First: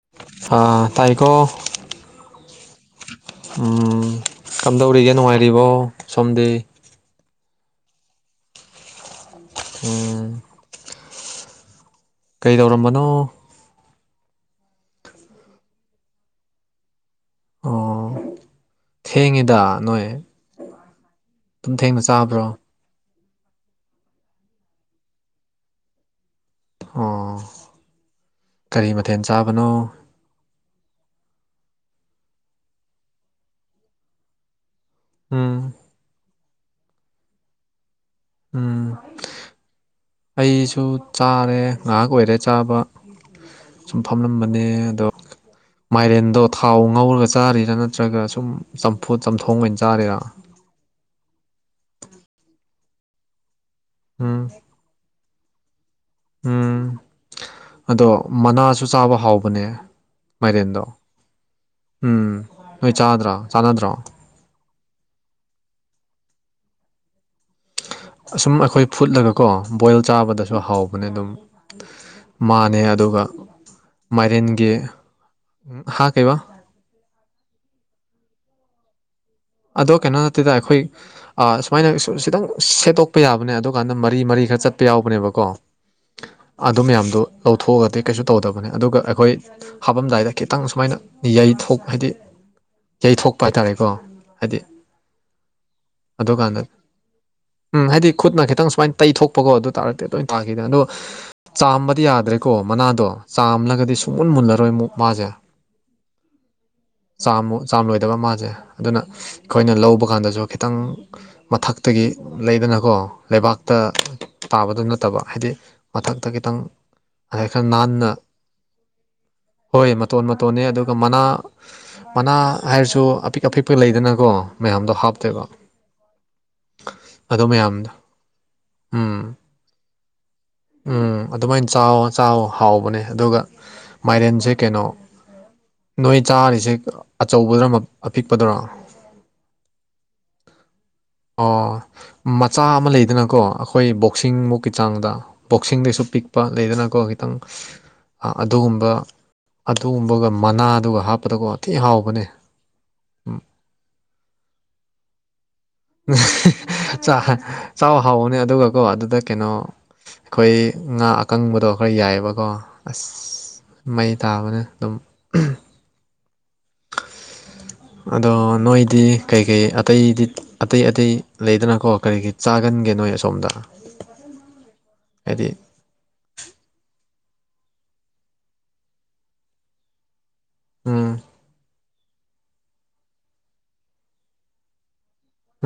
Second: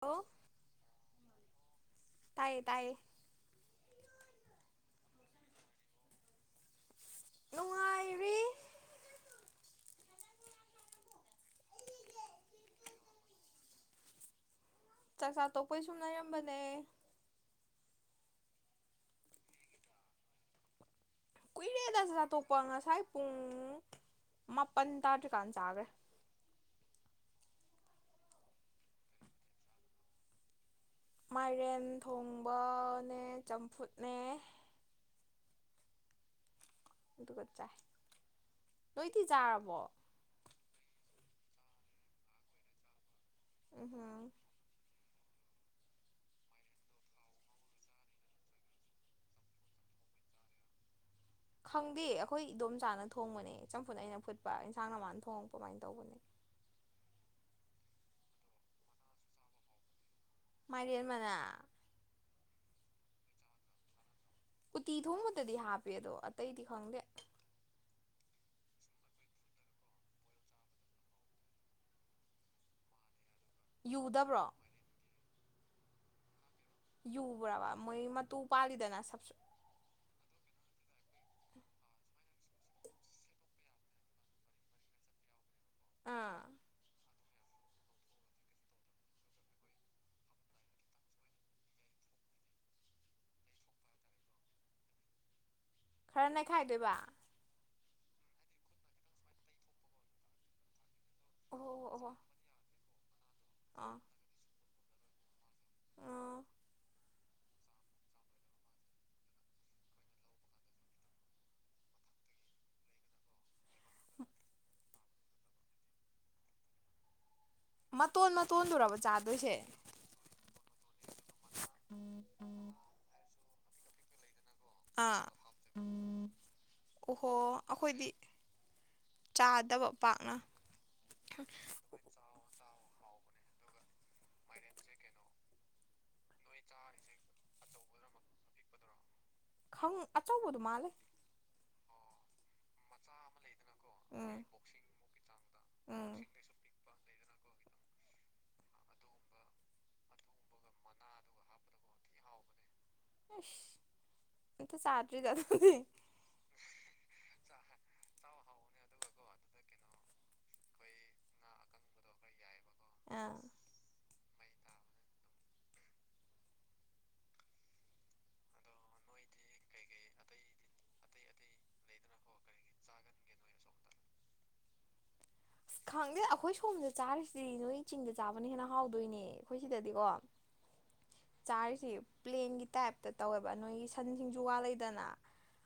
hello ꯇꯥꯏꯈꯣ ꯇꯥꯏꯌꯦ ꯇꯥꯏꯌꯦ ꯀꯝꯗꯧꯔꯤꯒꯦ ꯅꯨꯡꯉꯥꯏꯔꯤꯕꯣ ꯁꯣꯝꯗꯤ ꯅꯨꯡꯉꯥꯏꯔꯤ ꯎꯝ ꯀꯩꯗꯧꯔꯝꯕꯅꯣ ꯆꯥꯛꯆꯥ ꯇꯣꯛꯄꯩ ꯁꯨꯝ ꯂꯩꯔꯝꯕꯅꯦ ꯑꯣ ꯊꯦꯡꯉꯤꯗ ꯅꯣꯏ ꯑꯗꯨꯝ ꯀꯨꯏꯔꯦꯗ ꯊꯦꯡꯅ ꯆꯥꯕ꯭ꯔꯣ ꯆꯥꯊꯣꯛꯄ ꯉꯁꯥꯏ ꯄꯨꯡ ꯃꯥꯄꯟ ꯇꯥꯗ꯭ꯔꯤꯀꯥꯟ ꯆꯥꯈ꯭ꯔꯦ ꯑꯣ ꯀꯔꯤ ꯃꯊꯦꯜ ꯆꯥꯕꯅꯣ ꯃꯥꯏꯔꯦꯟ ꯊꯣꯡꯕꯅꯦ ꯆꯝꯐꯨꯠꯅꯦ ꯎꯝ [unintelligible] ꯆꯥꯏ ꯎꯝ ꯅꯣꯏꯗꯤ ꯆꯥꯔꯕꯣ ꯑꯩꯁꯨ ꯆꯥꯔꯦ ꯉꯥꯏꯍꯥꯛ ꯑꯣꯏꯔꯦ ꯆꯥꯕ ꯁꯨꯝ ꯎꯝꯍꯨꯝ ꯐꯝꯂꯝꯕꯅꯦ ꯑꯗꯣ ꯃꯥꯏꯔꯦꯟꯗꯣ ꯊꯥꯎ ꯉꯧꯔꯒ ꯆꯥꯔꯤꯔꯥ ꯅꯠꯇ꯭ꯔꯒ ꯁꯨꯝ ꯆꯝꯐꯨꯠ ꯆꯝꯊꯣꯡ ꯑꯣꯏꯅ ꯆꯥꯔꯤꯔꯥ ꯈꯪꯗꯦ ꯑꯩꯈꯣꯏ ꯏꯗꯣꯝ ꯆꯥꯅ ꯊꯣꯡꯕꯅꯦ ꯆꯝꯐꯨꯠ ꯑꯩꯅ ꯎꯝ ꯐꯨꯠꯄ ꯏꯟꯁꯥꯡ ꯅ ꯃꯥꯥꯟꯅ ꯊꯣꯡꯉꯛꯄ ꯀꯃꯥꯏꯅ ꯇꯧꯕꯅꯦ ꯎꯝ ꯑꯗꯣ ꯃꯅꯥꯁꯨ ꯆꯥꯕ ꯍꯥꯎꯕꯅꯦ ꯃꯥꯏꯔꯦꯟꯗꯣ ꯃꯥꯏꯔꯦꯟ ꯃꯅꯥ ꯎꯝ ꯅꯣꯏ ꯆꯥꯗ꯭ꯔꯣ ꯆꯥꯟꯅꯗ꯭ꯔꯣ ꯎꯇꯤ ꯊꯣꯡꯕꯗꯗꯤ ꯍꯥꯞꯄꯦ ꯑꯗꯣ ꯑꯇꯩꯗꯤ ꯈꯪꯗꯦ ꯑꯁꯨꯝ ꯑꯩꯈꯣꯏ ꯐꯨꯠꯂꯒꯀꯣ ꯕꯣꯏꯜ ꯆꯥꯕꯗꯁꯨ ꯍꯥꯎꯕꯅꯦ ꯑꯗꯨꯝ ꯃꯥꯅꯦ ꯑꯗꯨꯒ ꯌꯨꯗꯕ꯭ꯔꯣ ꯃꯥꯏꯔꯦꯟꯒꯤ ꯍꯥꯞꯕ ꯌꯨꯕ꯭ꯔꯕ ꯃꯣꯏ ꯃꯇꯨ ꯄꯥꯜꯂꯤꯗꯅ ꯁ ꯑꯗꯣ ꯀꯩꯅꯣ ꯅꯠꯇꯦꯗ ꯑꯩꯈꯣꯏ ꯑ ꯁꯨꯃꯥꯏꯅ ꯈꯤꯇꯪ ꯁꯦꯠꯇꯣꯛꯄ ꯌꯥꯕꯅꯦ ꯑꯗꯨ ꯀꯥꯟꯗ ꯃꯔꯤ ꯃꯔꯤ ꯈꯔ ꯆꯠꯄ ꯌꯥꯎꯕꯅꯦꯕꯀꯣ ꯑꯥ ꯑꯗꯨ ꯃꯌꯥꯝꯗꯨ ꯂꯧꯊꯣꯛꯑꯒꯗꯤ ꯀꯩꯁꯨ ꯇꯧꯗꯕꯅꯦ ꯑꯗꯨꯒ ꯑꯩꯈꯣꯏ ꯍꯥꯄꯝꯗꯥꯏꯗ ꯈꯤꯇꯪ ꯁꯨꯃꯥꯏꯅ ꯌꯩꯊꯣꯛ ꯍꯥꯏꯗꯤ ꯌꯩꯊꯣꯛꯄ ꯍꯥꯏꯇꯥꯔꯦꯀꯣ ꯍꯥꯏꯗꯤ ꯈꯔ ꯑꯗꯨꯀꯥꯟꯗ ꯅꯩꯈꯥꯏꯗꯣꯏꯕ ꯎꯝ ꯍꯥꯏꯗꯤ ꯈꯨꯠꯅ ꯈꯤꯇꯪ ꯁꯨꯃꯥꯏꯅ ꯇꯩꯊꯣꯛꯄꯀꯣ ꯑꯗꯨ ꯇꯥꯔꯗꯤ ꯑꯗꯨꯃ ꯇꯥꯈꯤꯗꯅ ꯑꯗꯣ ꯑꯣꯍꯣ ꯆꯥꯝꯕꯗꯤ ꯑꯣꯍꯣ ꯌꯥꯗ꯭ꯔꯦꯀꯣ ꯃꯅꯥꯗꯣ ꯆꯥꯝꯂꯒꯗꯤ ꯑꯥ ꯁꯨꯡꯃꯨꯟ ꯃꯨꯜꯂꯔꯣꯏ ꯃꯨꯛ ꯃꯥꯁꯦ ꯑꯥ ꯆꯥꯝꯃꯨꯛ ꯆꯥꯝ ꯂꯣꯏꯗꯕ ꯃꯥꯁꯦ ꯑꯗꯨꯅ ꯑꯩꯈꯣꯏꯅ ꯂꯧꯕ ꯀꯥꯟꯗꯁꯨ ꯈꯤꯇꯪ ꯃꯊꯛꯇꯒꯤ ꯂꯩꯗꯅꯀꯣ ꯂꯩꯕꯥꯛ ꯇ ꯇꯥꯕꯗ ꯅꯠꯇꯕ ꯍꯥꯏꯗꯤ ꯃꯊꯛꯇ ꯈꯤꯇꯪ ꯍꯥꯏ ꯈꯔ ꯅꯥꯟꯅ ꯃꯇꯣꯟ ꯃꯇꯣꯟꯗꯨꯔꯕ ꯆꯥꯗꯣꯏꯁꯦ ꯍꯣꯏ ꯇꯣꯟꯕ ꯇꯣꯟꯅꯤ ꯑꯗꯨꯒ ꯃꯅꯥ ꯃꯅꯥ ꯍꯥꯏꯔꯁꯨ ꯑꯄꯤꯛ ꯑꯄꯤꯛꯄ ꯂꯩꯗꯅꯀꯣ ꯃꯌꯥꯝꯗꯣ ꯑꯥ ꯍꯥꯞꯇꯦꯕ ꯑꯣꯍꯣ ꯃꯌꯥꯝꯗꯣ ꯑꯩꯈꯣꯏꯗꯤ ꯎꯝ ꯆꯥꯗꯕ ꯄꯥꯛꯅ ꯎꯝ ꯑꯗꯨꯃꯥꯏꯅ ꯆꯥꯎ ꯍꯥꯎꯕꯅꯦ ꯑꯗꯨꯒ ꯃꯥꯏꯔꯦꯟꯁꯦ ꯀꯩꯅꯣ ꯅꯣꯏ ꯆꯥꯔꯤꯁꯦ ꯑꯆꯧꯕꯗ ꯑꯄꯤꯛꯄꯗꯨꯔꯥ ꯈ ꯑꯆꯧꯕꯗꯨꯃ ꯑꯣ ꯃꯆꯥ ꯑꯃ ꯂꯩꯗꯅꯀꯣ ꯑꯩꯈꯣꯏ ꯕꯣꯛꯁꯤꯡ ꯎꯝ ꯃꯨꯛꯀꯤ ꯆꯥꯡꯗ ꯕꯣꯛꯁꯤꯡꯗꯩꯁꯨ ꯎꯝ ꯄꯤꯛꯄ ꯂꯩꯗꯅꯀꯣ ꯈꯤꯇꯪ ꯑꯗꯨꯒꯨꯝꯕ ꯑꯗꯨꯒꯨꯝꯕꯒ ꯃꯅꯥꯗꯨꯒ ꯍꯥꯞꯄꯗꯀꯣꯊꯤ ꯍꯥꯎꯕꯅꯦ ꯑꯁ ꯑꯇ ꯆꯥꯔꯤ ꯆ ꯆꯥꯎ ꯍꯥꯎꯕꯅꯦ ꯑꯗꯨꯒꯀꯣ ꯑꯗꯨꯗ ꯀꯩꯅꯣ ꯑꯩꯈꯣꯏ ꯉꯥ ꯑꯀꯪꯕꯗꯣ ꯈꯔ ꯌꯥꯏꯑꯕꯀꯣ ꯑꯁ ꯑꯥ ꯃꯩ ꯇꯥꯕꯅ ꯑꯗꯨꯝ ꯑꯗꯣ ꯅꯣꯏ ꯗꯤ ꯀꯩ ꯀꯩ ꯑꯇꯩꯗꯤ ꯑꯇꯩ ꯑꯇꯩ ꯂꯩꯗꯅꯀꯣ ꯀꯔꯤꯒꯤ ꯆꯥꯒꯟꯒꯦ ꯅꯣꯏ ꯑꯁꯣꯝꯗ ꯑꯣ ꯍꯥꯏꯗꯤ ꯑꯁ ꯈꯪꯗꯦ ꯑꯩꯈꯣꯏ ꯁꯣꯝꯗ ꯆꯥꯔꯤꯁꯤꯗꯤ ꯅꯣꯏ ꯆꯤꯡꯗ ꯆꯥꯕꯅ ꯍꯦꯟꯅ ꯍꯥꯎꯗꯣꯏꯅꯦ ꯑꯩꯈꯣꯏ ꯁꯤꯗꯗꯤꯀꯣ ꯎꯝ ꯆꯔꯗꯤ ꯄ꯭ꯂꯦꯟꯒꯤ ꯇꯥꯏꯞꯇ ꯇꯧꯋꯦꯕ ꯅꯣꯏꯒꯤ ꯁꯟ ꯁꯤꯡꯖꯨ ꯋꯥ ꯂꯩꯗꯅ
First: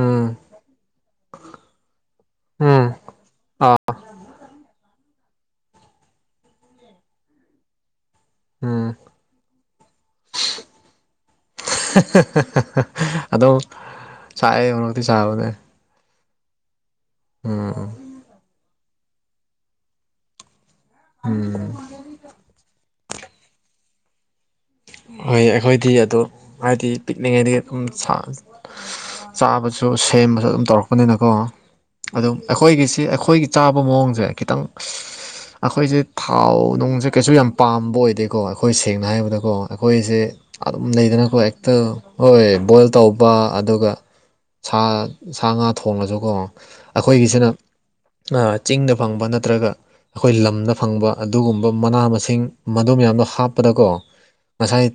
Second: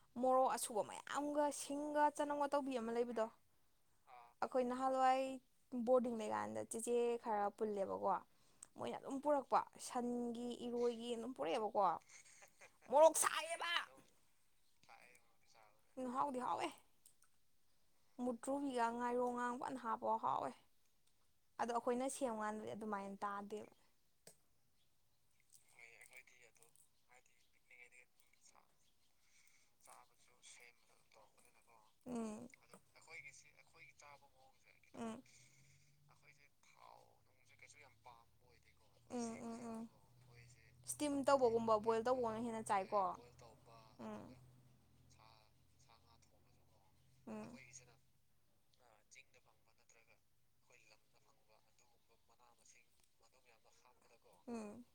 ꯎꯝ ꯃꯣꯔꯣꯛ ꯑꯁꯨꯕ ꯃꯌꯥꯝ ꯌꯥꯝꯒ ꯁꯤꯡꯒ ꯆꯅꯝꯒ ꯇꯧꯕꯤ ꯎꯝ ꯑꯃ ꯂꯩꯕꯗꯣ ꯑꯥ ꯑꯩꯈꯣꯏ ꯅꯍꯥꯟꯋꯥꯏ ꯕꯣꯔꯗꯤꯡ ꯂꯩꯀꯥꯟꯗ ꯆꯦꯆꯦ ꯈꯔ ꯄꯨꯜꯂꯦꯕꯀꯣ ꯎꯝ ꯃꯣꯏꯅ ꯑꯗꯨꯝ ꯄꯨꯔꯛꯄ ꯁꯟꯒꯤ ꯏꯔꯣꯏꯒꯤ ꯑꯗꯨꯝ ꯄꯨꯔꯛꯑꯦꯕ ꯀꯣ ꯃꯣꯔꯣꯛ ꯑꯗꯨꯝ ꯁꯥꯏꯌꯦꯕ ꯆꯥꯏꯑꯦ ꯃꯔꯛꯇꯤ ꯆꯥꯕꯅꯦ ꯎ ꯍꯥꯎꯗꯤ ꯍꯥꯎꯋꯦ ꯎꯝ ꯃꯨꯇ꯭ꯔꯨꯕꯤꯒ ꯉꯥꯏꯔꯣꯡ ꯉꯥꯡꯕꯅ ꯍꯥꯞꯄꯥꯎ ꯍꯥꯎꯋꯦ ꯑꯗꯣ ꯎꯝ ꯑꯩꯈꯣꯏꯅ ꯁꯦꯝꯕꯀꯥꯟꯗꯗꯤ ꯑꯗꯨꯃꯥꯏꯅ ꯇꯥꯗꯦꯕ ꯍꯣꯏ ꯑꯩꯈꯣꯏꯗꯤ ꯑꯗ ꯍꯥꯏꯗꯤ ꯄꯤꯛꯂꯤꯉꯩꯗꯒꯤ ꯑꯗꯨꯝ ꯆꯥꯕꯁꯨ ꯁꯦꯝꯕꯁꯨ ꯑꯗꯨꯝ ꯇꯧꯔꯛꯄꯅꯤꯅꯀꯣ ꯑꯗꯨꯝ ꯎꯝ ꯑꯩꯈꯣꯏꯒꯤꯁꯤ ꯑꯩꯈꯣꯏꯒꯤ ꯆꯥꯕ ꯃꯑꯣꯡꯁꯦ ꯈꯤꯇꯪ ꯎꯝ ꯑꯩꯈꯣꯏꯁꯦ ꯊꯥꯎ ꯅꯨꯡꯁꯦ ꯀꯩꯁꯨ ꯌꯥꯝ ꯄꯥꯝꯕ ꯑꯣꯏꯗꯦꯀꯣ ꯑꯩꯈꯣꯏ ꯁꯦꯡꯅ ꯎꯝ ꯍꯥꯏꯔꯕꯗꯀꯣ ꯎꯝ ꯎꯝ ꯑꯈꯣꯏꯁꯦ ꯑꯗꯨꯝ ꯏꯁꯇꯤꯝ ꯂꯩꯗꯅꯀꯣ ꯍꯦꯛꯇ ꯇꯧꯕꯒꯨꯝꯕ ꯕꯣꯏꯜ ꯇꯧꯕꯒꯨꯝꯕꯅ ꯍꯣꯏ ꯍꯦꯟꯅ ꯕꯣꯏꯜ ꯆꯥꯏꯀꯣ ꯇꯧꯕ ꯑꯗꯨꯒ ꯎꯝ ꯁꯥ ꯁꯥ ꯉꯥ ꯊꯣꯉꯁꯨꯀꯣ ꯎꯝ ꯑꯩꯈꯣꯏꯒꯤꯁꯤꯅ ꯆꯤꯡꯗ ꯐꯪꯕ ꯅꯠꯇ꯭ꯔꯒ ꯑꯩꯈꯣꯏ ꯂꯝꯗ ꯐꯪꯕ ꯑꯗꯨꯒꯨꯝꯕ ꯃꯅꯥ ꯃꯁꯤꯡ ꯃꯗꯨ ꯃꯌꯥꯝꯗꯣ ꯍꯥꯞꯄꯗꯀꯣ ꯎꯝ ꯉꯁꯥꯏ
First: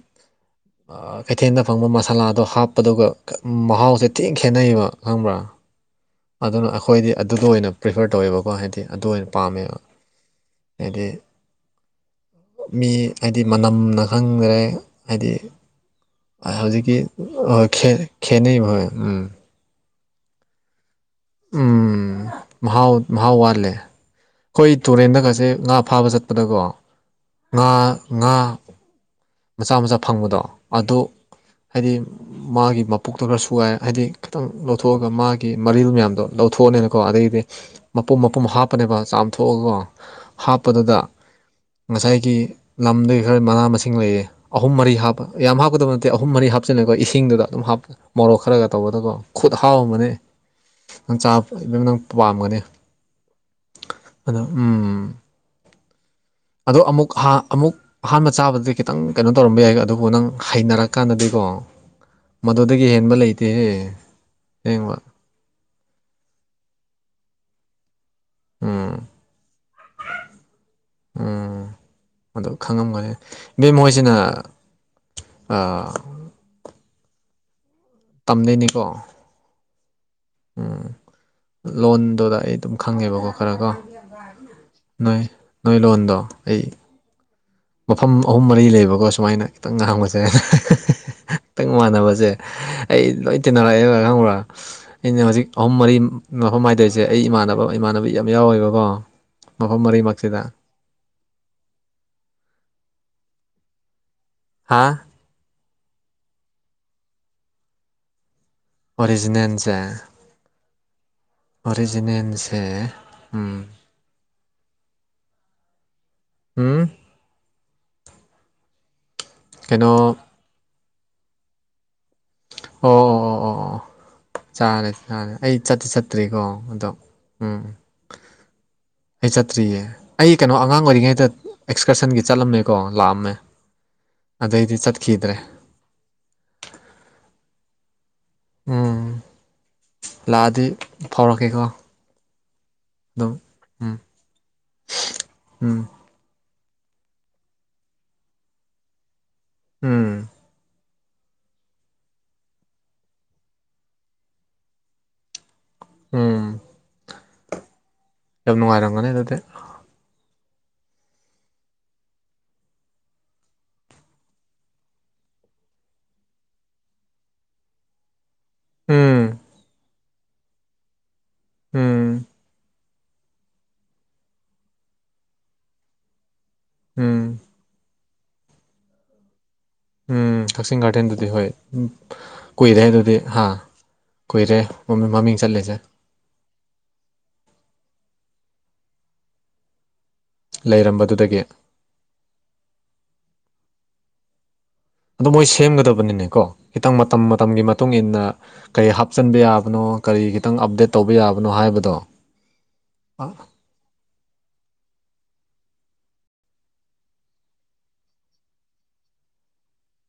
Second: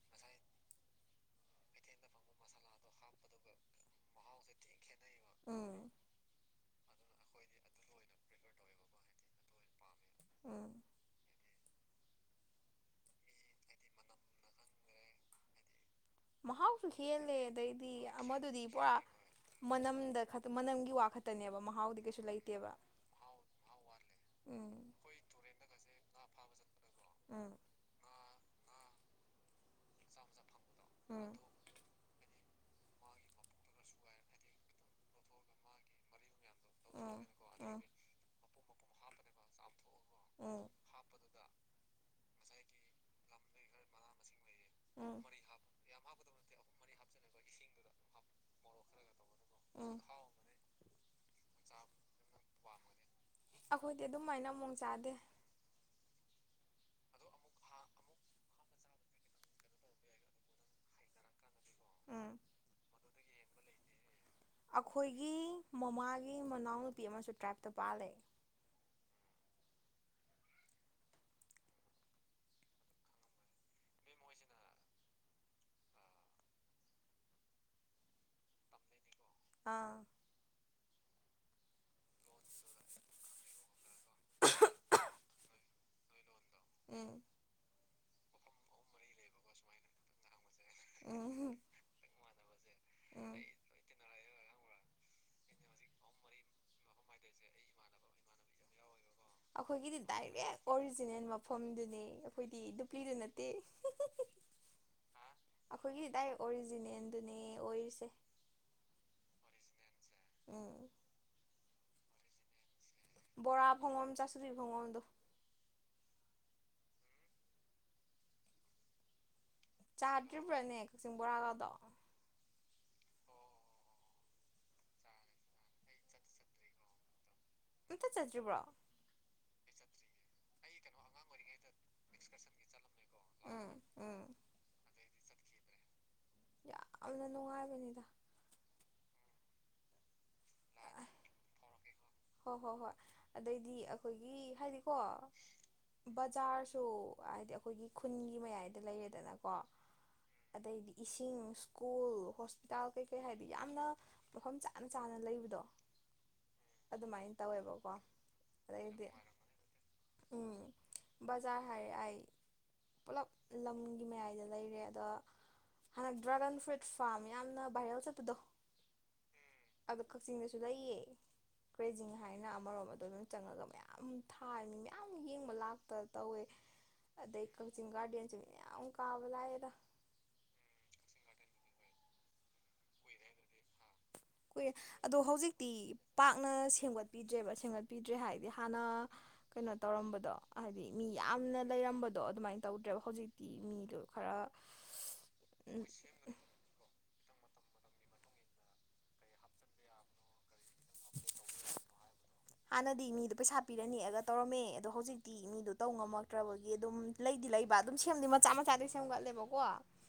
ꯀꯩꯊꯦꯜꯗ ꯐꯪꯕ ꯃꯁꯥꯂꯥꯗꯣ ꯍꯥꯞꯄꯗꯨꯒ ꯃꯍꯥꯎꯁꯦ ꯃꯇꯦꯡ ꯈꯦꯠꯅꯩꯕ ꯈꯪꯕ꯭ꯔꯥ ꯎꯝ ꯑꯗꯨꯅ ꯑꯩꯈꯣꯏꯗꯤ ꯑꯗꯨꯗ ꯑꯣꯏꯅ ꯄ꯭ꯔꯤꯐꯔ ꯇꯧꯋꯦꯕꯀꯣ ꯍꯥꯏꯗꯤ ꯑꯗꯨ ꯑꯣꯏꯅ ꯄꯥꯝꯃꯦꯕ ꯎꯝ ꯍꯥꯏꯗꯤ ꯃꯤ ꯍꯥꯏꯗꯤ ꯃꯅꯝꯅ ꯈꯪ ꯐꯪꯗꯔꯦ ꯍꯥꯏꯗꯤ ꯃꯍꯥꯎꯁꯨ ꯍꯧꯖꯤꯛꯀꯤ ꯍꯦꯜꯂꯦ ꯈꯦ ꯑꯗꯩꯗꯤ ꯈꯦꯅꯤ ꯑꯃꯗꯨꯗꯤ ꯄꯨꯔꯥ ꯎꯝ ꯃꯅꯝꯗ ꯃꯅꯝꯒꯤ ꯋꯥ ꯈ ꯎꯝ ꯃꯍꯥꯎ ꯃꯍꯥꯎ ꯋꯥꯔꯂꯦ ꯑꯩꯈꯣꯏ ꯎꯝ ꯇꯨꯔꯦꯟꯗꯒꯁꯦ ꯉꯥ ꯐꯥꯕ ꯆꯠꯄꯗꯀꯣ ꯎꯝ ꯉꯥ ꯉꯥ ꯃꯆꯥ ꯃꯆꯥ ꯐꯪꯕꯗꯣ ꯑꯗꯨ ꯎꯝ ꯍꯥꯏꯗꯤ ꯃꯥꯒꯤ ꯃꯄꯣꯛꯇꯣ ꯈꯔ ꯁꯨ ꯌꯥꯥꯏ ꯍꯥꯏꯗꯤ ꯈꯤꯇꯪ ꯂꯧꯊꯣꯛꯑꯒ ꯃꯥꯒꯤ ꯃꯔꯤꯜ ꯃꯌꯥꯝꯗꯣ ꯂꯧꯊꯣꯛꯑꯅꯦꯅꯀꯣ ꯎꯝ ꯑꯗꯗꯒꯤꯗꯤ ꯎꯝ ꯃꯄꯨꯝ ꯃꯄꯨꯝ ꯍꯥꯞꯄꯅꯦꯕ ꯆꯥꯝꯊꯣꯛꯑꯒꯀꯣ ꯎꯝ ꯍꯥꯞꯄꯗꯨꯗ ꯉꯁꯥꯏꯒꯤ ꯂꯝꯗꯒꯤ ꯈꯔ ꯃꯅꯥ ꯃꯁꯤꯡ ꯂꯩꯌꯦ ꯑꯍꯨꯝ ꯃꯔꯤ ꯎꯝ ꯍꯥꯞꯄ ꯌꯥꯝ ꯍꯥꯞꯀꯗꯕ ꯅꯠꯇꯦ ꯑꯍꯨꯝ ꯃꯔꯤ ꯍꯥꯞꯆꯤꯜꯂꯦꯀꯣ ꯏꯁꯤꯡꯗꯨꯗ ꯑꯗꯨꯝꯞ ꯍꯞꯄꯣ ꯃꯣꯔꯣꯛ ꯈꯔꯒ ꯇꯧꯕꯗꯀꯣ ꯈꯨꯠ ꯎꯝ ꯍꯥꯎꯃꯅꯦ ꯅꯪ ꯆꯥ ꯏꯕ ꯅꯪ ꯄꯥꯝꯒꯅꯤ ꯑꯩꯈꯣꯏꯗꯤ ꯑꯗꯣ ꯑꯗꯨꯝꯥꯏꯅ ꯑꯃꯨꯣꯡ ꯎꯝ ꯆꯥꯗꯦ ꯑꯗꯣ ꯑꯃꯨꯛ ꯑꯃꯨꯛ ꯑꯍꯥꯟꯕ ꯆꯥꯕꯗ ꯈꯤꯇꯪ ꯀꯩꯅꯣ ꯇꯧꯔꯝꯕ ꯌꯥꯏ ꯑꯗꯨꯕꯨ ꯅꯪ ꯍꯩꯅꯔꯛꯀꯥꯟꯗꯗꯤꯀꯣ ꯎꯝ ꯃꯗꯨꯗꯒꯤ ꯍꯦꯟꯕ ꯂꯩ ꯇ‌ꯦ ꯑꯩꯈꯣꯏꯒꯤ ꯃꯃꯥꯒꯤ ꯃꯅꯥꯎꯅꯨꯄꯤ ꯑꯃꯁꯨ ꯇ꯭ꯔꯥꯏꯞꯇ ꯄꯥꯂꯦ ꯎꯝ ꯎꯝ ꯃꯗꯨ ꯈꯪꯉꯝꯒꯅꯤ ꯃ‌ꯦꯝ ꯍ‌ꯣꯏꯁꯤꯅ ꯑ ꯇꯝꯗꯣꯏꯅꯤꯀꯣ ꯑꯥ ꯎꯝ ꯂꯣꯟꯗꯨꯗ ꯑꯩ ꯑꯗꯨꯝ ꯈꯪꯉꯦꯕꯀꯣ ꯈꯔꯀꯣ ꯅꯣꯏ ꯅꯣꯏ ꯂꯣꯟꯗꯣ ꯑꯩ ꯎꯝ ꯃꯐꯝ ꯂꯩꯕꯀꯣ ꯁꯨꯃꯥꯏꯅ ꯉꯥꯡꯕꯁꯦ ꯎꯝ ꯎꯝ ꯑꯍꯨꯝ ꯃꯔꯤ ꯂꯩꯕꯀꯣ ꯁꯨꯃꯥꯏꯅ ꯈꯤꯇꯪ ꯉꯥꯡꯕꯁꯦ [unintelligible] ꯑꯩꯈ‌ꯣꯏ ꯏꯃꯥꯟꯅꯕꯁꯦ ꯑꯩ ꯂꯣꯏ ꯇꯤꯟꯅꯔꯛꯑꯦꯕ ꯈꯪꯕ꯭ꯔꯥ ꯑꯩꯅ ꯍꯧꯖꯤꯛ ꯑꯍꯨꯝ ꯃꯔꯤ ꯃꯐꯝ ꯍꯥꯏꯗꯣꯏꯁꯦ ꯑꯩ ꯏꯃꯥꯟꯅꯕ ꯏꯃꯥꯟꯅꯕꯤ ꯌꯥꯝ ꯌꯥꯎꯋꯦꯕꯀꯣ ꯂꯣꯏ ꯇꯤꯟꯅꯔꯛꯑꯦꯕ ꯈꯪꯕ꯭ꯔꯥ ꯃꯐꯝ ꯑꯩꯈꯣꯏꯒꯤꯗꯤ ꯃꯔꯤꯃꯛꯁꯤꯗ ꯗꯥꯏꯔꯦꯛ ꯑꯣꯔꯤꯖꯤꯅꯦꯜ ꯃꯐꯝꯗꯨꯅꯦ ꯑꯩꯈꯣꯏꯗꯤ ꯗꯨꯄ꯭ꯂꯤꯗꯨ ꯅꯠꯇꯦ [unintelligible] ꯍꯥꯥ ꯑꯩꯈꯣꯏꯒꯤ ꯗꯥꯏꯔꯦꯛ ꯑꯣꯔꯤꯖꯤꯅꯦꯜꯗꯨꯅꯦ ꯑꯣꯏꯔꯤꯁꯦ ꯑꯣꯔꯤꯖꯤꯅꯦꯜꯁꯦ ꯎꯝ ꯑꯣꯔꯤꯖꯤꯅꯦꯜꯁꯦ ꯎꯝ ꯕꯣꯔꯥ ꯐꯪꯐꯝ ꯆꯥꯁꯨꯕꯤ ꯐꯪꯐꯝꯗꯨ ꯎꯝ ꯀꯩꯅꯣ ꯆꯥꯗ꯭ꯔꯤꯕ꯭ꯔꯥꯅꯦ ꯀꯛꯆꯤꯡ ꯕꯣꯔꯥꯒꯗꯣ ꯑꯣ ꯑꯣ ꯑꯣ ꯑꯣ ꯑꯣ ꯆꯥꯔꯦ ꯆꯥꯔꯦ ꯑꯩ ꯆꯠꯇꯤ ꯆꯠꯇ꯭ꯔꯤꯀꯣ ꯑꯗꯣ ꯎꯝ ꯑꯝꯇ ꯆꯠꯇ꯭ꯔꯤꯕ꯭ꯔꯣ ꯑꯩ ꯆꯠꯇ꯭ꯔꯤꯌꯦ ꯑꯩ ꯀꯩꯅꯣ ꯑꯉꯥꯡ ꯑꯣꯏꯔꯤꯉꯩꯗ ꯑꯦꯛꯁꯀꯔꯁꯟꯒꯤ ꯆꯠꯂꯝꯃꯦꯀꯣ ꯂꯥꯛꯑꯝꯃꯦ ꯎꯝ ꯎꯝ ꯑꯗꯩꯗꯤ ꯆꯠꯈꯤꯗ꯭ꯔꯦ ꯌꯥꯝꯅ ꯅꯨꯡꯉꯥꯏꯕꯅꯤꯗ ꯎꯝ ꯂꯥꯛꯑꯗꯤ ꯐꯥꯎꯔꯛꯀꯦꯀꯣ ꯍꯣꯏ ꯍꯣꯏ ꯍꯣꯏ ꯑꯗꯨꯝ ꯑꯗꯩꯗꯤ ꯎꯝ ꯑꯩꯈꯣꯏꯒꯤ ꯍꯥꯏꯗꯤꯀꯣ ꯎꯝ ꯕꯖꯥꯔꯁꯨ ꯍꯥꯏꯗꯤ ꯑꯩꯈꯣꯏꯒꯤ ꯈꯨꯟꯒꯤ ꯃꯌꯥꯏꯗ ꯂꯩꯔꯦꯗꯅꯀꯣ ꯎꯝ ꯑꯗꯩꯗꯤ ꯏꯁꯤꯡ ꯁ꯭ꯀꯨꯜ ꯍꯣꯁꯄꯤꯇꯥꯜ ꯀꯩꯀꯩ ꯍꯥꯏꯗꯤ ꯌꯥꯝꯅ ꯃꯐꯝ ꯆꯥꯅ ꯆꯥꯅ ꯂꯩꯕꯗꯣ ꯎꯝ ꯑꯗꯨꯃꯥꯏꯅ ꯇꯧꯋꯦꯕꯀꯣ ꯌꯥꯝ ꯑꯗꯩꯗꯤ ꯅꯨꯡꯉꯥꯏꯔꯝꯒꯅꯤ ꯑꯗꯨꯗꯤ ꯎꯝ ꯕꯖꯥꯔ ꯍꯥꯏꯔꯦ ꯑꯩ ꯄꯨꯂꯞ ꯂꯝꯒꯤ ꯃꯌꯥꯏꯗ ꯂꯩꯔꯦ ꯑꯗ‌ꯣ ꯍꯟꯗꯛ ꯗ꯭ꯔꯥꯒꯟ ꯐ꯭ꯔꯨꯏꯠ ꯐꯥꯔꯝ ꯌꯥꯝꯅ ꯚꯥꯏꯔꯦꯜ ꯆꯠꯄꯗꯣ ꯎꯝ ꯑꯗꯣ ꯀꯛꯆꯤꯡꯗꯁꯨ ꯂꯩꯌꯦ ꯎꯝ ꯀ꯭ꯔꯦꯖꯤꯡ ꯍꯥꯏꯅ ꯑꯃꯔꯣꯝꯗꯣ ꯑꯗꯨꯝ ꯆꯪꯉꯒ ꯃꯌꯥꯝ ꯊꯥꯔꯅꯤ ꯃꯌꯥꯝ ꯌꯦꯡꯕ ꯂꯥꯛꯄ ꯇꯧꯋꯦ ꯎꯝ ꯑꯗꯩ ꯀꯛꯆꯤꯡ ꯒꯥꯔꯗꯟꯁꯨ ꯃꯌꯥꯝ ꯀꯥꯕ ꯂꯥꯛꯑꯗ ꯎꯝ ꯀꯛꯆꯤꯡ ꯒꯥꯔꯗꯦꯟꯗꯨꯗꯤ ꯍꯣꯏ ꯎꯝ ꯀꯨꯏꯔꯦ ꯍꯥꯏꯗꯨꯗꯤ ꯍꯥ ꯀꯨꯏꯔꯦ ꯃꯃꯤꯡ ꯑꯗꯣ ꯃꯃꯤꯡ ꯆꯠꯂꯤꯁꯦ ꯍꯧꯖꯤꯛꯇꯤ ꯄꯥꯛꯅ ꯁꯦꯝꯒꯠꯄꯤꯗ꯭ꯔꯦꯕ ꯁꯦꯝꯒꯠꯄꯤꯗ꯭ꯔꯦ ꯍꯥꯏꯗꯤ ꯍꯥꯟꯅ ꯀꯩꯅꯣ ꯇꯧꯔꯝꯕꯗꯣ ꯍꯥꯏꯗꯤ ꯃꯤ ꯂꯩꯔꯝꯕꯗꯨꯗꯒꯤ ꯌꯥꯝꯅ ꯂꯩꯔꯝꯕꯗꯣ ꯑꯗꯨꯃꯥꯏꯅ ꯇꯧꯗ꯭ꯔꯦꯕ ꯍꯧꯖꯤꯛꯇꯤ ꯃꯤꯗꯣ ꯈꯔ ꯑꯗꯣ ꯃꯣꯏ ꯁꯦꯝꯒꯗꯕꯅꯤꯅꯦꯀꯣ ꯈꯤꯇꯪ ꯃꯇꯝ ꯃꯇꯝꯒꯤ ꯃꯇꯨꯡ ꯏꯟ ꯅ ꯀꯔꯤ ꯍꯥꯞꯆꯤꯟꯕ ꯌꯥꯕꯅꯣ ꯀꯔꯤ ꯈꯤꯇꯪ ꯑꯞꯗꯦꯠ ꯇꯧꯕ ꯌꯥꯕꯅꯣ ꯍꯥꯏꯕꯗꯣ ꯍꯥꯟꯅ ꯃꯤꯗꯨ ꯄꯩꯁ ꯄꯤꯔ ꯅꯦꯛ ꯑꯒ ꯇꯧꯔꯝꯃꯦ ꯑꯗꯣ ꯍꯧꯖꯤꯛꯇꯤ ꯃꯤꯗꯣ ꯇꯧ ꯉꯝꯃꯛꯇ꯭ꯔꯕꯒꯤ ꯑꯗꯨꯝ ꯂꯩꯗꯤ ꯂꯩꯕ ꯑꯗꯨꯝ ꯁꯦꯝꯗꯤ ꯃꯆꯥ ꯃꯆꯥꯗꯤ ꯁꯦꯝꯒꯠꯂꯦꯕꯀꯣ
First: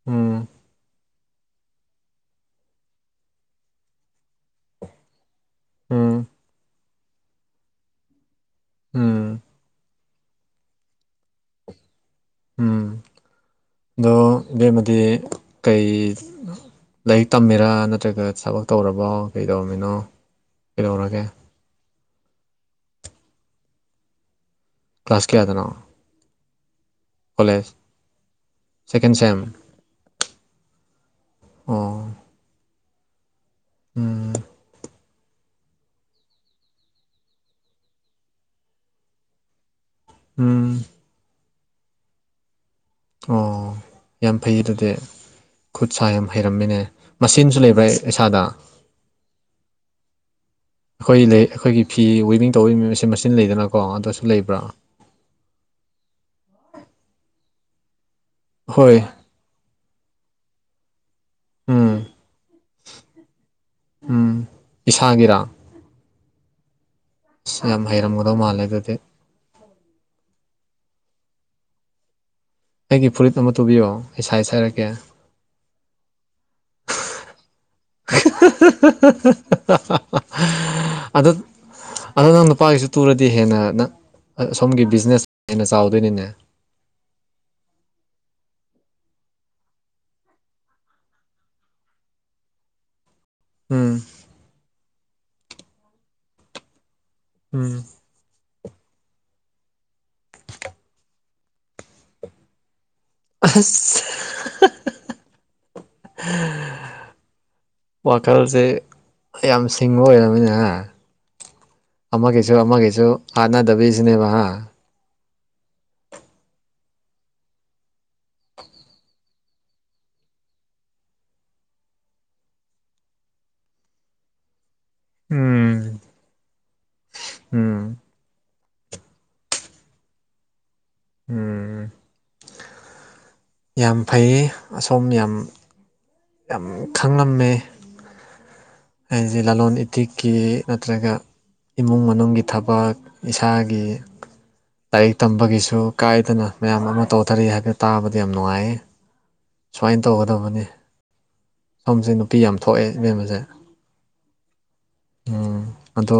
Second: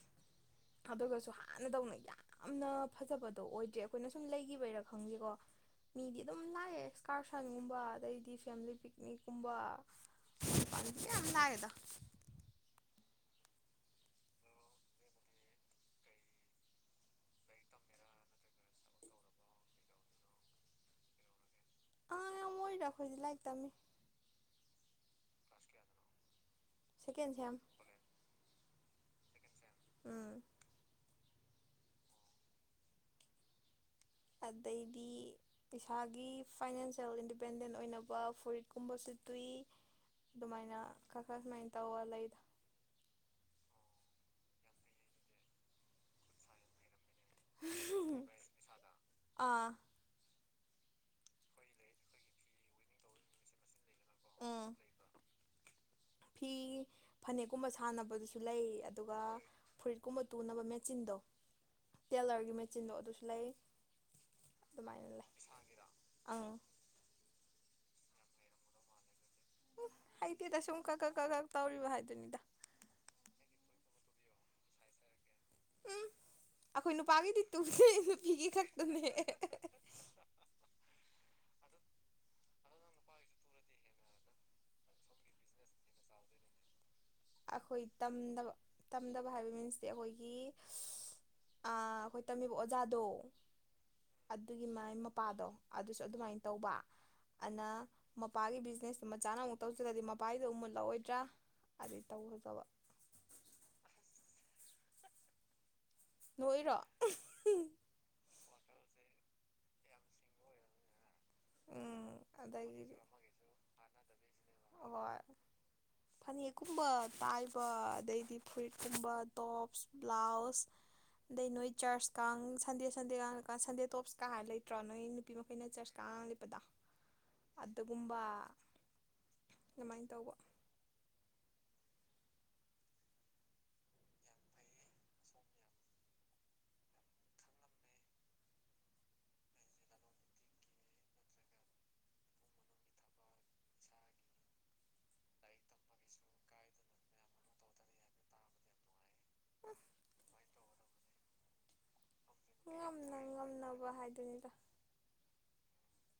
ꯎꯝ ꯑꯗꯨꯒꯁꯨ ꯍꯥꯟꯅꯗꯧꯅ ꯌꯥꯝꯅ ꯐꯖꯕꯗꯣ ꯑꯣꯏꯗ꯭ꯔꯦ ꯑꯩꯈꯣꯏꯅ ꯁꯨꯝ ꯂꯩꯈꯤꯕꯩꯔꯥ ꯈꯪꯗꯦꯀꯣ ꯃꯤꯗꯤ ꯎꯝ ꯑꯗꯨꯝ ꯂꯥꯛꯑꯦ ꯑꯦꯛꯁꯀꯔꯁꯟꯒꯨꯝꯕ ꯑꯗꯩꯗꯤ ꯐꯦꯃꯤꯂꯤ ꯎꯝ ꯄꯤꯛꯅꯤꯛꯀꯨꯝꯕ [unintelligible] ꯗ ꯎꯝ ꯑꯗꯣ ꯕꯦꯝꯃꯗꯤ ꯀꯩ ꯂꯥꯏꯔꯤꯛ ꯇꯝꯃꯤꯔꯥ ꯅꯠꯇ꯭ꯔꯒ ꯊꯕꯛ ꯇꯧꯔꯕꯣ ꯀꯩꯗꯧꯔꯝꯃꯤꯅꯣ ꯀꯩꯗꯧꯔꯒꯦ ꯑꯉꯥꯡ ꯌꯥꯝ ꯑꯣꯏꯔꯤꯗꯥ ꯑꯩꯈꯣꯏꯗꯤ ꯂꯥꯏꯔꯤꯛ ꯇꯝꯃꯤ ꯀ꯭ꯂꯥꯁ ꯀꯌꯥꯗꯅꯣ ꯁꯦꯀꯦꯟ ꯁꯦꯝ ꯀꯣꯂꯦꯖ ꯁꯦꯀꯦꯟ ꯁꯦꯝ ꯎꯝ ꯑꯣ ꯎꯝ ꯑꯗꯩꯗꯤ ꯏꯁꯥꯒꯤ ꯐꯥꯏꯅꯥꯟꯁꯌꯦꯜ ꯏꯟꯗꯤꯄꯦꯟꯗꯦꯟ ꯑꯣꯏꯅꯕ ꯐꯨꯔꯤꯠꯀꯨꯝꯕꯁꯨ ꯇꯨꯏ ꯎꯝ ꯑꯗꯨꯃꯥꯏꯅ ꯈꯔ ꯈꯔ ꯁꯨꯃꯥꯏꯅ ꯇꯧꯑ ꯂꯩꯗ ꯑꯣ ꯌꯥꯝ ꯐꯩ ꯑꯗꯨꯗꯤ ꯈꯨꯠ ꯁꯥ ꯌꯥꯝ ꯍꯩꯔꯝꯃꯤꯅꯦ ꯃꯁꯤꯟꯁꯨ ꯂꯩꯕ꯭ꯔꯥ ꯏꯁꯥꯗ ꯑꯥ ꯑꯩꯈꯣꯏ ꯂꯩ ꯑꯩꯈꯣꯏꯒꯤ ꯐꯤ ꯋꯤꯕꯤꯡ ꯇꯧꯕꯩ ꯃꯁꯤ ꯃꯆꯤꯟ ꯂꯩꯗꯅꯀꯣ ꯑꯗꯨꯁꯨ ꯂꯩꯕ꯭ꯔꯥ ꯐꯤꯒꯤ ꯐꯅꯦꯛꯀꯨꯝꯕ ꯁꯥꯟꯅꯕꯗꯨꯁꯨ ꯂꯩ ꯍꯣꯏ ꯑꯗꯨꯒ ꯐꯨꯔꯤꯠꯀꯨꯝꯕ ꯇꯨꯅꯕ ꯃꯦꯆꯤꯟꯗꯣ ꯎꯝ ꯇꯦꯂꯔꯒꯤ ꯃꯦꯆꯤꯟꯗꯣ ꯑꯗꯨꯁꯨ ꯂꯩ ꯑꯗꯨꯃꯥꯏꯅ ꯂꯩ ꯏꯁꯥꯒꯤꯔꯥ ꯑꯪ ꯑꯁ ꯌꯥꯝ ꯍꯩꯔꯝꯒꯗꯧ ꯃꯥꯜꯂꯦ ꯑꯗꯨꯗꯤ ꯎꯝ ꯍꯩꯇꯦꯗ ꯁꯨꯝ ꯀꯛ ꯀꯛ ꯀꯛ ꯀꯛ ꯇꯧꯔꯤꯕ ꯍꯥꯏꯗꯨꯅꯤꯗ ꯑꯩꯒꯤ ꯐꯨꯔꯤꯠ ꯑꯃ ꯇꯨꯕꯤꯌꯣ ꯑꯩ ꯁꯥꯏꯖ ꯍꯥꯏꯔꯛꯀꯦ ꯎꯝ ꯑꯩꯈꯣꯏ ꯅꯨꯄꯥꯒꯤꯗꯤ ꯇꯨꯗꯦ ꯅꯨꯄꯤꯒꯤ ꯈꯛꯇꯅꯦ ꯑꯗꯣ ꯑꯗꯣ ꯅꯪ ꯅꯨꯄꯥꯒꯤꯁꯨ ꯇꯨꯔꯗꯤ ꯍꯦꯟꯅ ꯅꯪ ꯁꯣꯝꯒꯤ ꯕꯤꯖꯤꯅꯦꯁ ꯍꯦꯟꯅ ꯆꯥꯎꯗꯣꯏꯅꯤꯅꯦ ꯑꯩꯈꯣꯏ ꯇꯝꯗꯕ ꯇꯝꯗꯕ ꯍꯥꯏꯕ ꯃꯤꯟꯁꯇꯤ ꯑꯩꯈꯣꯏꯒꯤ ꯑꯥ ꯑꯩꯈꯣꯏ ꯇꯝꯃꯤꯕ ꯑꯣꯖꯥꯗꯣ ꯎꯝ ꯑꯗꯨꯒꯤ ꯃꯥꯏ ꯃꯄꯥꯗꯣ ꯑꯗꯨꯁꯨ ꯑꯗꯨꯃꯥꯏꯅ ꯇꯧꯕ ꯑꯗꯨꯅ ꯎꯝ ꯃꯄꯥꯒꯤ ꯕꯤꯖꯤꯅꯦꯁꯇꯨ ꯃꯆꯥꯅ ꯑꯃꯨꯛ ꯇꯧꯁꯤꯜꯂꯗꯤ ꯃꯄꯥꯒꯤꯗꯣ ꯑꯃꯨꯛ ꯃꯨꯠꯂꯛꯑꯣꯏꯗ꯭ꯔꯥ ꯑꯗꯩ ꯇꯧꯗꯕ ꯑꯁ [unintelligible] ꯅꯣꯛꯏꯔꯣ ꯋꯥꯈꯜꯁꯦ ꯌꯥꯝ ꯁꯤꯡꯕ ꯑꯣꯏꯔꯝꯃꯦꯅꯦ ꯍꯥ ꯎꯝ ꯑꯃꯒꯤꯁꯨ ꯑꯗꯒꯤꯗꯤ ꯑꯃꯒꯤꯁꯨ ꯍꯥꯠꯅꯗꯕꯤꯁꯤꯅꯦꯕ ꯍꯥ ꯍꯣꯏ ꯐꯅꯦꯛꯀꯨꯝꯕ ꯇꯥꯏꯕ ꯑꯗꯩꯗꯤ ꯐꯨꯔꯤꯠꯀꯨꯝꯕ ꯇꯣꯞꯁ ꯕ꯭ꯂꯥꯎꯁ ꯑꯗꯩ ꯅꯣꯏ ꯆꯔꯆ ꯀꯥꯡ ꯁꯟꯗꯦ ꯁꯟꯗꯦꯒꯥꯡ ꯁꯟꯗꯦ ꯇꯣꯞꯁꯀ ꯍꯥꯏ ꯂꯩꯇ꯭ꯔꯣ ꯅꯣꯏ ꯅꯨꯄꯤ ꯃꯈꯩꯅ ꯎꯝ ꯆꯔꯆ ꯀꯥꯡ ꯂꯤꯠꯄꯗꯣ ꯎꯝ ꯑꯗꯨꯒꯨꯝꯕ ꯑꯗꯨꯃꯥꯏꯟ ꯇꯧꯕ ꯎꯝ ꯌꯥꯝ ꯐꯩꯌꯦ ꯑꯁꯣꯝ ꯌꯥꯝ ꯌꯥꯝ ꯈꯪꯂꯝꯃꯦ ꯅꯣꯏꯁꯦ ꯂꯂꯣꯟ ꯏꯇꯤꯛꯀꯤ ꯅꯠꯇ꯭ꯔꯒ ꯏꯃꯨꯡ ꯃꯅꯨꯡꯒꯤ ꯊꯕꯛ ꯏꯁꯥꯒꯤ ꯂꯥꯏꯔꯤꯛ ꯇꯝꯕꯒꯤꯁꯨ ꯀꯥꯏꯗꯅ ꯃꯌꯥꯝ ꯑꯃ ꯇꯧꯊꯔꯤ ꯍꯥꯏꯐꯦꯠ ꯇꯥꯕꯗ ꯌꯥꯝ ꯅꯨꯡꯉꯥꯏꯑꯦ ꯁꯨꯃꯥꯏ ꯇꯧꯒꯗꯕꯅꯤ ꯁꯣꯝꯁꯦ ꯅꯨꯄꯤ ꯌꯥꯝ ꯊꯣꯛꯑꯦ ꯉꯝꯅ ꯏꯕꯦꯝꯕꯁꯦ ꯉꯝꯅꯕ ꯍꯥꯏꯗꯨꯅꯤꯗ ꯎꯝ ꯑꯗꯣ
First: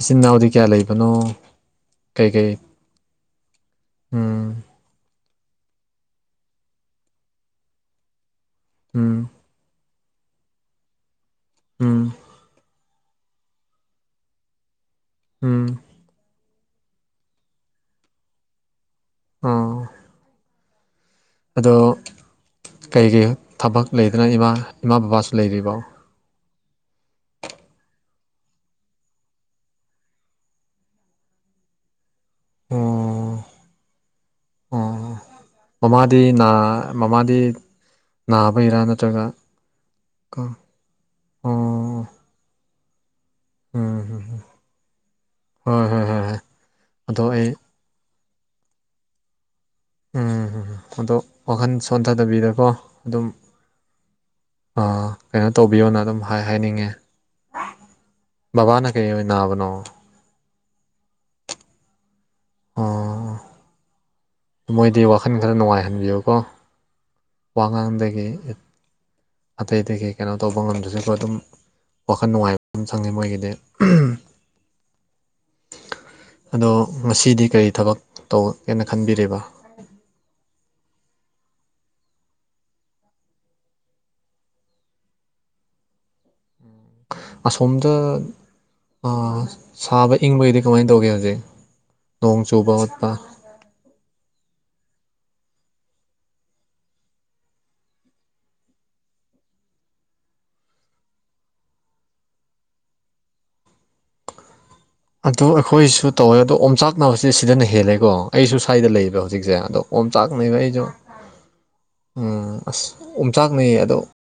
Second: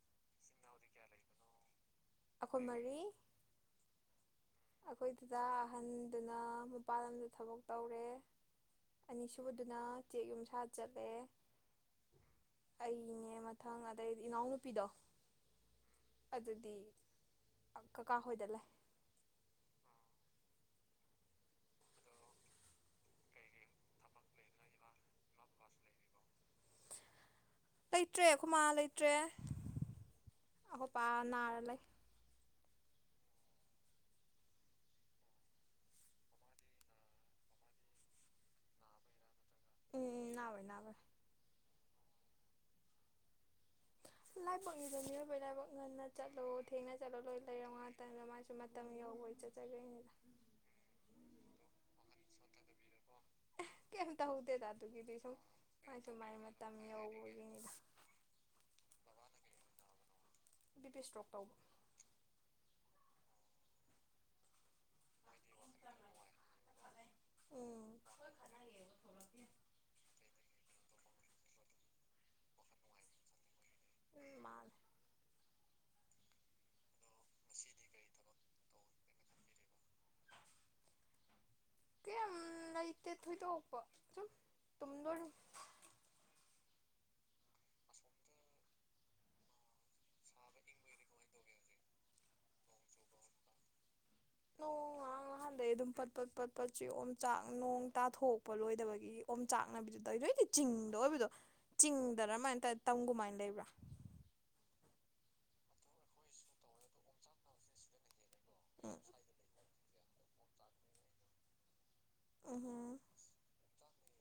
ꯏꯆꯤꯟ ꯏꯅꯥꯎꯗꯤ ꯀꯌꯥ ꯂꯩꯕꯅꯣ ꯀꯩ ꯀꯩ ꯑꯩꯈꯣꯏ ꯎꯝ ꯑꯈꯣꯏ ꯗꯥꯗ ꯑꯍꯟꯗꯨꯅ ꯃꯄꯥꯥꯟ ꯂꯝꯗ ꯊꯕꯛ ꯇꯧꯔꯦ ꯎꯝ ꯑꯅꯤꯁꯨꯕꯗꯨꯅ ꯆꯦꯛ ꯌꯨꯝꯁꯥ ꯆꯠꯂꯦ ꯎꯝ ꯑꯩꯅꯦ ꯃꯊꯪ ꯑꯗꯩꯗꯤ ꯏꯅꯥꯎꯅꯨꯄꯤꯗꯣ ꯎꯝ ꯑꯗꯨꯗꯤ ꯀꯀꯥ ꯍꯣꯏꯗ ꯂꯩ ꯎꯝ ꯑꯗꯣ ꯀꯩꯀꯩ ꯊꯕꯛ ꯂꯩꯗꯅ ꯏꯃꯥ ꯏꯃꯥ ꯕꯕꯥꯁꯨ ꯂꯩꯔꯤꯕꯣ ꯂꯩꯇ꯭ꯔꯦ ꯑꯩꯈꯣꯏ ꯃꯥ ꯂꯩꯇ꯭ꯔꯦ ꯑꯩꯈꯣꯏ ꯄꯥ ꯅꯥꯔ ꯂꯩ ꯎꯝ ꯑꯣ ꯃꯃꯥꯗꯤ ꯃꯃꯥꯗꯤ ꯅꯥꯕꯒꯤꯔꯥ ꯅꯠꯇ꯭ꯔꯒ ꯎꯝ ꯀꯣ ꯅꯥꯕꯩ ꯅꯥꯕꯩ ꯑꯣ ꯎꯝ ꯍꯝ ꯂꯥꯏꯕꯛꯅꯤꯕ ꯃꯤꯑꯣꯏꯕꯒꯤ ꯂꯥꯏꯕꯛ ꯍꯣꯏ ꯍꯣꯏ ꯉꯟꯅ ꯍꯣꯏ ꯍꯣꯏ ꯆꯠꯂꯣ ꯊꯦꯡꯅ ꯆꯠꯂꯣ ꯑꯗꯣ ꯂꯣꯏ ꯑꯩ ꯂꯩꯔꯃ ꯃꯇꯝꯅ ꯃꯥꯁꯨ ꯃꯇꯝ ꯌꯧꯕꯩ ꯆꯠꯆꯒꯔ꯭ꯤꯅꯤꯗ ꯎꯝ ꯑꯗꯣ ꯋꯥꯈꯜ ꯁꯣꯟꯊꯗꯕꯤꯗꯀꯣ ꯑꯗꯨꯝ ꯀꯩꯝ ꯇꯧꯗꯦꯗ ꯑꯗꯨꯒꯤꯗꯤ ꯀꯩꯅꯣ ꯇꯧꯕꯤꯌꯣꯅ ꯁꯨꯝꯃꯥꯏ ꯁꯨꯝ ꯑꯗꯨꯝ ꯃꯥꯏꯖꯨ ꯍꯥꯏ ꯃꯇꯝ ꯍꯥꯏꯅꯤꯡꯉꯦ ꯌꯧꯕꯒꯤꯅꯤꯗ ꯕꯕꯥꯅ ꯀꯩ ꯑꯣꯏꯅ ꯅꯥꯕꯅꯣ ꯕꯤ ꯄꯤ ꯏꯁꯇ꯭ꯔꯣꯛ ꯇꯧꯕ ꯑꯣ ꯃꯣꯏꯗꯤ ꯋꯥꯈꯜ ꯈꯔ ꯅꯨꯡꯉꯥꯏꯍꯟꯕꯤꯌꯨꯀꯣ ꯎꯝ ꯋꯥꯉꯥꯡꯗꯒꯤ ꯑꯇꯩꯗꯒꯤ ꯀꯩꯅꯣ ꯇꯧꯕ ꯉꯝꯗꯔꯁꯨ ꯑꯗꯨꯝ ꯋꯥꯈꯜ ꯅꯨꯡꯉꯥꯏ ꯍꯟꯕ ꯑꯗꯨꯝ ꯆꯪꯉꯤ ꯃꯣꯏꯒꯤꯗꯤ ꯎꯝ ꯃꯥꯅꯦ ꯑꯗꯣ ꯉꯁꯤꯗꯤ ꯀꯔꯤ ꯊꯕꯛ ꯇꯧꯒꯦꯅ ꯈꯟꯕꯤꯔꯦꯕ ꯀꯩꯝ ꯂꯩꯇꯦ ꯊꯣꯏꯗꯣꯛꯄ ꯁꯨꯝ ꯇꯨꯝꯗꯣꯏꯔ ꯑꯁꯣꯝꯗ ꯑꯥ ꯁꯥꯕ ꯏꯪꯕꯒꯤꯗꯤ ꯀꯃꯥꯏꯅ ꯇꯧꯒꯦ ꯍꯧꯖꯤꯛ ꯅꯣꯡ ꯆꯨꯕ ꯈꯣꯠꯄ ꯅꯣꯡ ꯉꯍꯥꯛ ꯅꯍꯥꯟꯗꯩ ꯑꯗꯨꯝ ꯄꯠ ꯄꯠ ꯆꯨꯏ ꯑꯣꯝ ꯆꯥꯛ ꯅꯣꯡ ꯇꯥꯊꯣꯛꯄ ꯂꯣꯏꯗꯕꯒꯤ ꯑꯣꯝ ꯆꯥꯛꯅꯕꯤꯗꯨ ꯇꯧꯗꯣꯏꯗꯤ ꯆꯤꯡꯗ ꯑꯣꯏꯕꯗꯣ ꯆꯤꯡꯗꯔꯃꯥꯏꯅ ꯇꯧꯔ ꯇꯝꯒꯃꯥꯏꯅ ꯂꯩꯕ꯭ꯔꯥ ꯑꯗꯣ ꯑꯩꯈꯣꯏꯁꯨ ꯇꯧꯋꯦ ꯑꯗꯣ ꯑꯣꯝꯆꯥꯛꯅꯕꯁꯦ ꯁꯤꯗꯅ ꯍꯦꯜꯂꯦꯀꯣ ꯑꯩꯁꯨ ꯁ꯭ꯋꯥꯏꯗ ꯎꯝ ꯂꯩꯌꯦꯕ ꯍꯧꯖꯤꯛꯁꯦ ꯑꯗꯣ ꯑꯣꯝꯆꯥꯛꯅꯩꯕ ꯑꯩꯗꯣ ꯎꯝ ꯑꯁ ꯎꯝꯍꯨꯝ ꯑꯣꯝꯆꯥꯛꯅꯩꯌꯦ ꯑꯗꯣ